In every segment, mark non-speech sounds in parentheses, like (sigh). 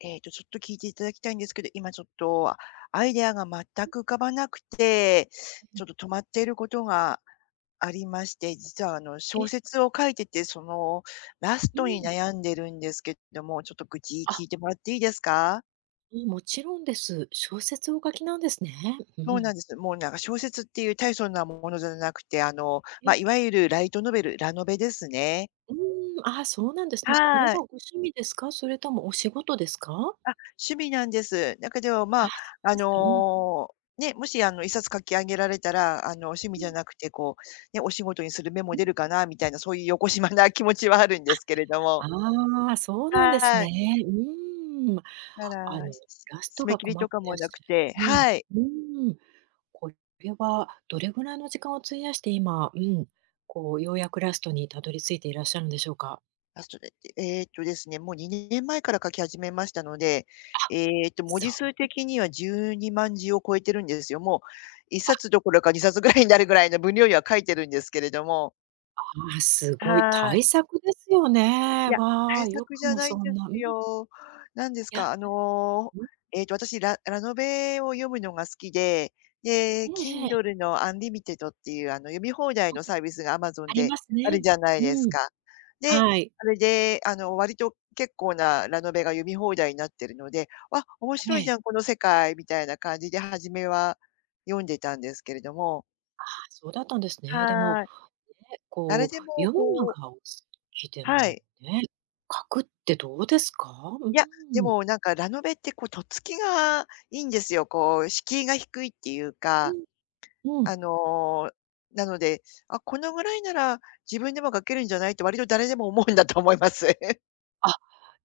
ええっと、ちょっと聞いていただきたいんですけど、今ちょっとアイデアが全く浮かばなくて、ちょっと止まっていることが、ありまして、実は、あの、小え。説を書いてて、その、ラスうトにん。悩んでるんですけども、ちょっと愚痴聞あ。いてもらっていいですか？ん、もちろんです。小説をお書きなんですね。うそうん。なんです。もうなんか小説っていう大層なものじゃなくて、あの、えま、え。いわゆるライトノベルラノベですね。うーん、あ、そうなんですね。これははい。ご趣味ですか？それともお仕事ですか？あ、趣味なんです。だけど、まあ、あ、そうあですかうん。のう、ね、もしあの1冊書き上げられたら、あの趣味うじゃん。なくてこう、ね、お仕事にする芽もう出ん。るかなみたいなそういう邪な気持ちはあるんですけれどあ、も。ああ、そうなんですはね。い。うーん、ただ、あの、ラス締トめが切り困とっかてらっもなしくゃるてうん、はい。うーん。これはどれぐらいの時間を費やして、今、うん、こう、ようやくラストに辿り着いていらっしゃるんでしょうか？あ、それって、ええっと、ですね、もう2年前から書き始めましたので、あ、ええっと、文字そ数う。的には12万字を超えてるんですよ。もう、いっあ。さつどころか2冊ぐらいになるぐらいの分量には書いてるんですけれども。ああ、すごいはい。大作ですよいね。や、わ大あ、よ作くじゃもないそんでんな、うすんよ。何ですいや。か、あの、うん。えっと、私、ララノベを読むのが好きで、で、ええええ。Kindle の Unlimited っていうあの、読み放題あ、のサービスが Amazon ありでますあるね。じゃないですうん。か。で、はい。それであの、割と、結構なラノベが読み放題になってるので、あ、面え白いじえ。ゃんこの世界、みたいな感じで初めは読んでたんですけれども。ああ、そうだったんですね。でも、はい。ね、誰こでうも読むのこうがお好きではもい。ね、書くってどうですか？うーいや、でん。もなんかラノベってこうとっつきがいいんですよ。こう敷居が低いっていううか。ん。うん。あの、なので、「あ、このぐらいなら自分でも書けるんじゃない？」って割と誰でも思うんだと思います。あ、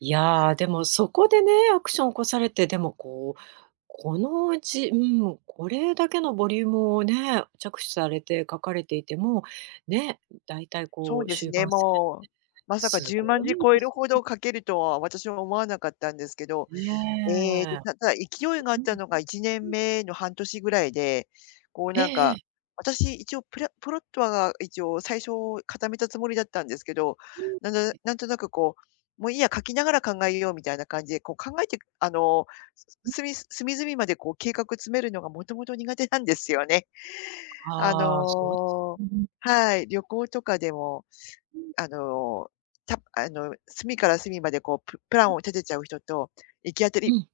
いや、でもそこでね、アクション起こされて、でもこう、このうち、うん、これだけのボリュームをね、着手されて書かれていても、ね、大体そこううです終ね、盤戦もう、まさかすじゅうごまんじいで超えるすほね。ど書けるとは、私は思わなかったんですけど。えっと、ねえ。ただ勢いと、があっうん。たのがいちねんうん。めの半年ぐらいで、こうえなんええか、え。私一応プラプロットはが一応最初固めたつもりだったんですけど、うなぬん。なんとなくこう、「もういいや、書きながら考えよう」みたいな感じで、こう考えて、あの、うん。すみ隅々までこう計画詰めるのがもともと苦手なんですよね。あああ、そうです。の (unintelligible) はい、旅行とかでも、うん。あの、たあの、隅から隅までこう、ププラうンん。を立てちゃう人と、行き当たうりん。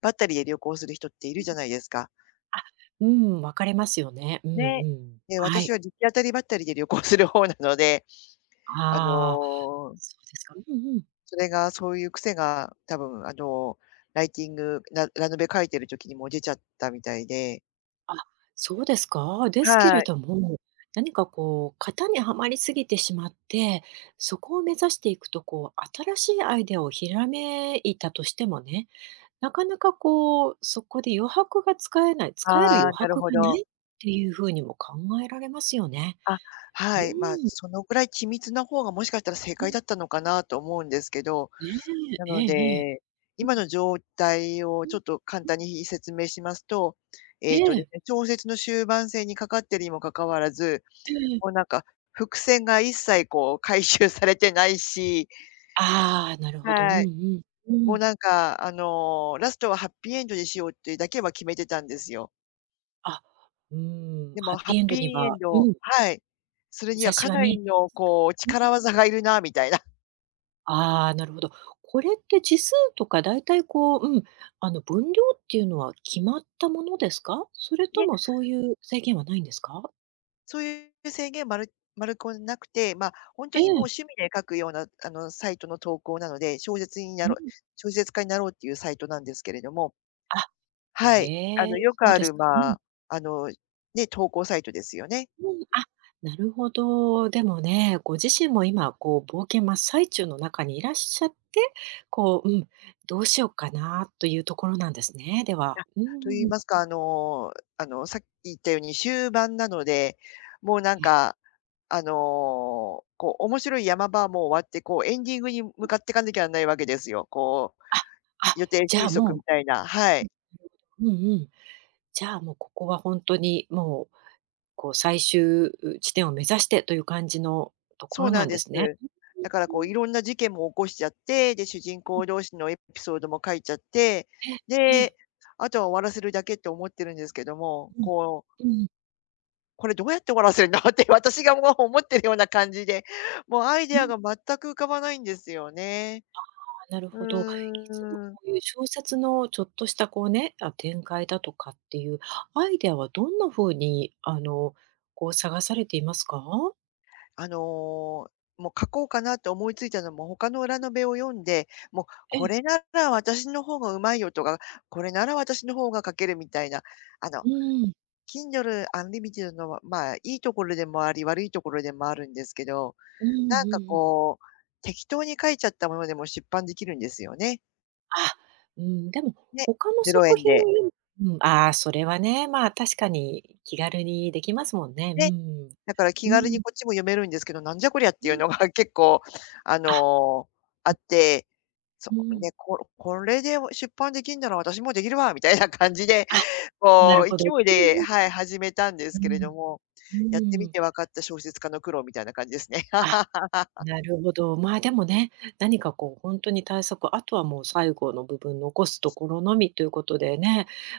ばったりで旅行する人っていうるん。じゃないですか。あ、うん、分かれますよね、うんうね、ん、で、は私はい。行き当たりばったりで旅行する方なので。あああ、のそうですか。うんうん。それがそういう癖が多分あのライティングララノベ書いてる時にも出ちゃったみたいで。あ、そうですか？ですけはれい。ども、何かこう型にはまりすぎてしまって、そこを目指していくとこう、新しいアイデアをひらめいたとしてもね、なかなかこう、そこで余白が使えない使えるあ余あ、なる白がほなど。いっていうふうにも考えられますよね。あ、うはい、まあ、ん。そのくらい緻密な方がもしかしたら正う解ん。だったのかなと思うんですけど、ねなえ、えのえええ。で、う今ん。の状態をうん、ちうょっと簡う単ん。に説明しますと、ええっとでえ。すね、小説の終盤戦にかかってるにもかかわらず、ええええ。もうなんか、伏線が一切こう回収されてないしああ、なるほど。うんうはい。ん、うもうん。なんか、あの、ラストはハッピーエンドでしようってだけは決めてたんですよ。あ、うーん、でもハッハピッーエンドピーにエはンうドん。はい、それに兆はしかはな見りえてのますか？こう、うん。力技が要るなみたいな。ああ、なるほど。これって字数とか大体こう、うん、あの、分量っていうのは決まったものですか？それいとえ。もそういう制限はないんですか？そういう制限、まるまるこんなくて、まあ、本当えにもうん。趣味で書くようなあの、サイトの投稿なので、小説になうろうん。小説家になろうっていうサイトなんですけれども。あ、はい。あへえ、の、よくそうあでするか。うまん。あ、あの、ね、投稿サイトですよね。うん。あ、なるほど。でもね、ご自身も、今こう冒険真っ最中の中にいらっしゃって、こう、うん、どうしよっかなというところなんですね、では。あ、うと言いん。ますか、あのあのさっき言ったように終盤なので、もうなえんえ。か、あの、こう面白い山場はもう終わって、こうエンディングにう向ん。かっていかなきゃないわけですよ。こう、ああ、予定じゃあ収束もみたいな。はい。ううん、うん。うんうん。じゃあもうここは本当にもう、こう最終地点を目指してという感じのとこそろうななんんでです。すね。だからう、ん、うこうーん。色んな事件も起こしちゃって、で、主人うん。公同士のエピソードも書いちゃって、え、ええ。で、あとは終わらせるだけって思ってるんですけども、うん。こううんうん。「これどうやって終わらせるの？」って私がもう思ってるような感じで、もうアイうデん。アが全く浮かばないんですよね。ああ、なるうほど。いつもーん。こういう小説のちょっとしたこうね、あ、展開だとかっていうアイデアはどんな風に、あの、こう、探されていますか？あの、もう書こうかなと思いついたのも他のラノベを読んで、もう、えこえ。れなら私の方がうまいよとか、これなら私の方が書ける、みたいな、あの、うーん。Kindle Unlimited のは、まあ、いいところでもあり、悪いところでもあるんですけど。うーん。なんうかんうん。こう、適当に書いちゃったものでも出版できるんですよね。あ、うん。でもね、他のぜろえ作ん品で。うん。ああ、それはね、まあ、確かに気軽にできますもんね、うーで、ん。だから気う軽にん。こっちも読めるんですけど、なんじゃこりゃっうていうん。のが結構ああ。の、あうっん。て、そうん。でここれで、お出版できんなら私もできるわみたいな感じで、あ、なこるう勢ほど。いうで、んはい。始めたんでうすけれどん。も、うやってん。うみん。て分かった小説家の苦労みたいな感じですね。あ、(laughs) なるほど。まあ、でもね、何かこうほんとに大作、あとはもう最後の部分残すところのみということで。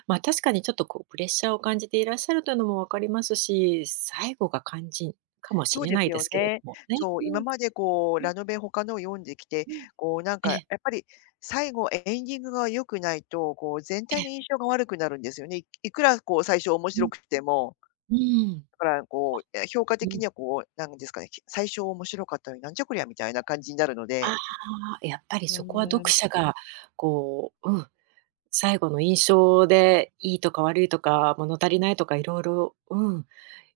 まあ、確かにちょっとこうプレッシャーを感じていらっしゃるというのもわかりますし、最後が肝心かもしそうれでなすいでよすけれどね。もね、そう、う今ん。までこう、うん。ラノベ他のを読んできて、うん。こうなんえかやえ。っぱり、最後、エエンディングが良くないと、こう全え体のえ。印象が悪くなるんですよね。いいくらこう最初面うん。白くってもうーん、だからこう、や評価あ、う的ん。にはこうなんですか。き最初面白かったのに、なんじゃこりゃみたいな感じになるのあで。あ。やっぱりうそこはー読ん。者が、こう、うん。最後の印象でいいとか悪いとか、物足りないとか色々、うん。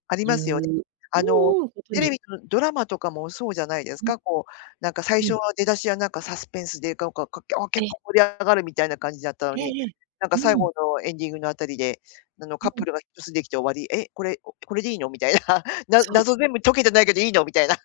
ありま言うすよね。あのうんうん。ことテレにビのドラマとかもそうじゃないですうん。か。こうなんか最う初ん。は出だしやなんかサスペンスで、がおかっかきゃあ結え。構盛り上がるみたいな感じだったのええに、ええ、なんうか最ん。後のエンディングのあたりで、あのうカッん。プルが一つできて終わり。え、これ、おこれでいいの。みたいな、(laughs) なそう。謎全部解けてないけどいいの。みたいな。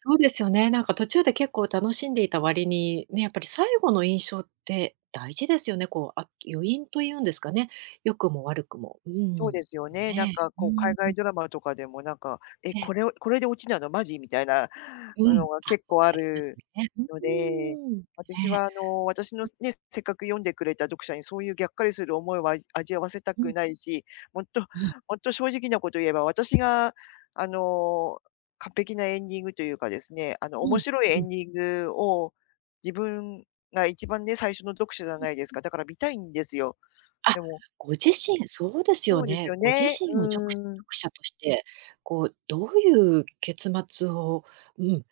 そうですよね、なんか途中で結構楽しんでいた割に、ね、やっぱり最後の印象って大事ですよね、こう、あ余韻というんですかね、良くも悪くも。うそうん。ですよね、なんね。かうーこう、ん、海外ん。ドラマとかでもなんか、「え、ええ。これをこれで落ちなの、マジ」みたいなうん、のがあ、結構あありまする、ね。ん、うので、ーん、ね、私はあの、私の、ん。ね、せっかく読んでくれた読者にそういうぎゃっかりする思いは味あわせたうくん。ないし、ほんっと、うん。ほんと正直なことを言えば、私があの、完璧なエンディングというかですね、あの、うん、面白いううエん。ンディングを、自分が一番ね、最初の読者じゃうん。ないですか？だから見たいんですよ。あ、でもご自身、そうですよそうですね。よご自ね、身をちょく読うん。者として、こうどういう結末を、うん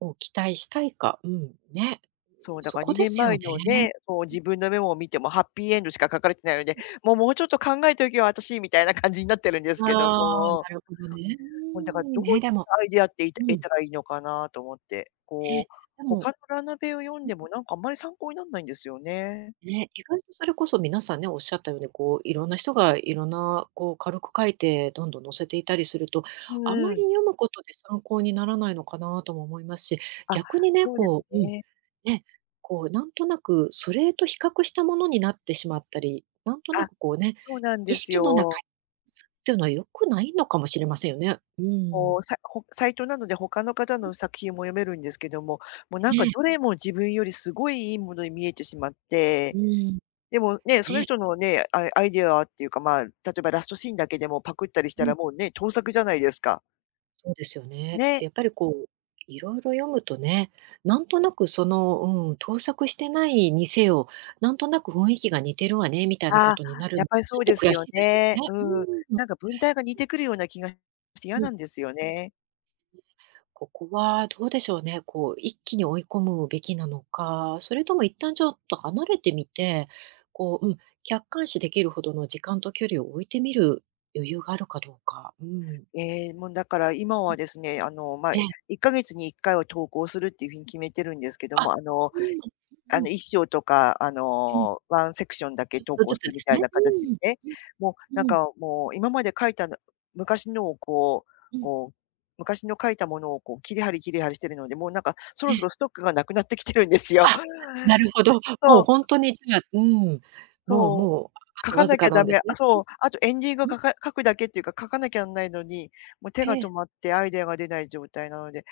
を期待したいか、うん、ね、そう、うだそからこにでねんすまえよのね。ね、こう、うん。自分のメモを見てもハッピーエンドしか書かれてないので、うん。「もう、もうちょっと考えておけよ、私」みたいな感じになってるんですけどああ、も。なるほどね。う (unintelligible) もんだからーどん。ういね、っでもたアイデアっていてうえたん。らいいのかなと思って、えこえ、うでも他のラノベを読んうん。でもなんかあんまり参考になんないんですよね。ね、意外とそれこそ皆さんね、おっしゃったように、こう色んな人が色んなこう軽く書いて、どんどん載せていたりすると、ん、うあんまうりん。読むことで参考にならないのかなとも思いますし、あ、逆にね、そうですこううん、ね。ね、こうなんとなくそれと比較したものになってしまったり、なんとなあ、くこうね、そうなん意です識の中、よ。うすっていうのは良くないのかもしれませんよね。うこん。う、サホックサイトなので他の方うん。の作品も読めるんですけども、もう、なんえかえ。どれも自分よりすごい良いものに見えてしまっうて、ん、でもね、そのね。人のね、アイアイデアはっていうか、まあ、例えばラストシーンだけでもパクったりしたうらん。もうね、盗作じゃないですか。そうですよね。ね。で、やっぱりこう色々読むとね、なんとなくその、うん。盗作してないにせよ、なんとなく雰囲気が似てるわね、みたいなあこあ、とになる、やっぱりそちょうっとです悔よしいですよね。ね。ううん。ーん。なんか文体が似てくるような気がして嫌うなん。んですよね。え、ここはどうでしょうね。こう一気に追い込むべきなのか、それとも一旦ちょっと離れてみて、こう、うん。客観視できるほどの時間と距離を置いてみる余裕があるかどうか、うん。ええ、もうだから今うん。はですね。あの、ま、ええ、え。1か月に1回は投稿するっていうふうに決めてるんですけどあ、も、あのうーん、うあんうん。の、1章とかあうん。のワンセクションだちけょっ投と稿ずすつるでみすたいね。なう形ーん。すね。うもうなん、んうん。かもう今まで書いたな昔のを、こううん。こう、昔の書いたものをこう切り貼り切り貼りしているので、もうなんかそえろえ。そろストックが無くなってきてるんですよ。あ、なるほど。もうそう。本当にじゃあ、うん。もうそう。もう、あ書とかわずなきかゃなダんでメ。すね。あとあとエンディング書うん。うん。か書くだけっていうか、書かなきゃなんないのに、もう手がええ。止まってアイデアが出ない状態なので、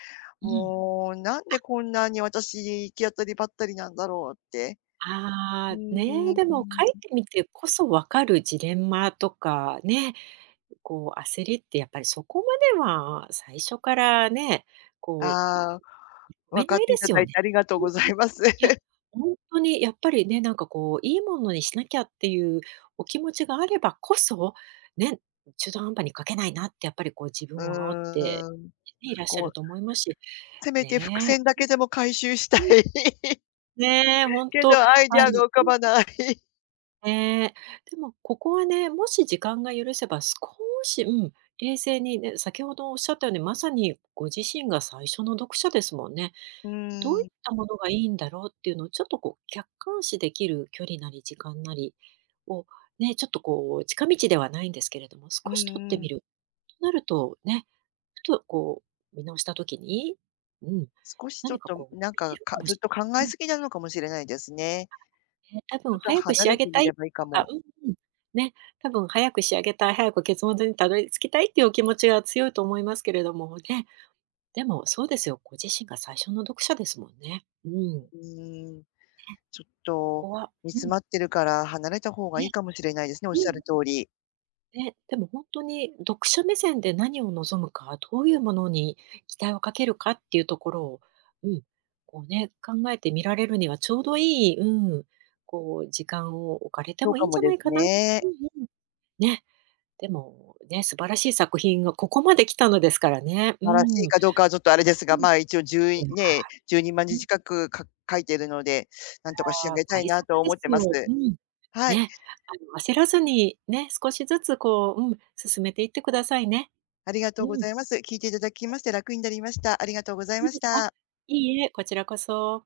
うん。もうなんあ。でこんなに私行き当たりばったりなんだろうって。うあーあ。ん。うね、んでも書いうん。てみてこそ分かるジレンマとかね、こう焦りってやっぱりそこまでは最初からね。こう読ああ。め分かなっいてでいすただよいね。てありがとううんうござん。います。いや、本当にやっぱりね、なんかこう、いいものにしなきゃっていうお気持ちがあればこそ、ね、中途半端に書けないなってやっぱりこう自分うを煽ってーん、いらっしゃこるうと思いますし、せめて伏ね。線だけでも回収したい。うん。うん。(laughs) ねえ、本け当ど、アイディあアのが浮うかんうん。ばない。ね、でもここはね、もし時間が許せば、少し、うん、冷静にね、先ほどおっしゃったように、まさにご自身が最初の読者ですもんね。うん、どういーん。ったものがいいんだろうっていうのをちょっとこう客観視できる距離なり時間なりをね、ちょっとこう近道ではないんですけれども、少うし取っんうてみん。る、なるとね、ふとこう見直した時に、うん、少しちょっ何かと、むこうん、なん見えか、るかかもずっしと考れないえうん。過ぎなのかもしれないですね。あ、ね。たぶちょんっと早く離仕上れげてたみれいばいいかとかも。うんうん、ね、たぶん早く仕上げたい、早く結末にたどり着きたいっていうお気持ちが強いと思いますけれども、ね。でも、そうですよ、ご自身が最初の読者ですもんね。うん。うーん、ね、ちょっことこは煮う詰ん。まってるから離れた方がいね。いかもしれないですね、おっうんうしゃん。る通り。ね、でもほんとに読者目線で何を望むか、どういうものに期待をかけるかっていうところを、うん、こうね、考えてみられるにはちょうどいい、うん、こう時間を置かれてそうもいかいんもじゃなでいすかな。ね。ふんふん。ね。でもね、素晴らしい作品がここまで来たのですからね。うーばらしん。うん。いいかどうかはちょっとあれですが、まあ一応、じゅういやね、じゅうにまんうじん。近く、か書いてるので、なんとか仕い上や、げたい大なとは作で思ってすます。よ。うん。はい。ね、あの焦らずに、ね、少しずつこう、うん、進めていってくださいね。ありがとううごん。ざいます。聞いていただきまして楽になりました。ありがとうございそうましですか。た。いいえ、こちらこそ。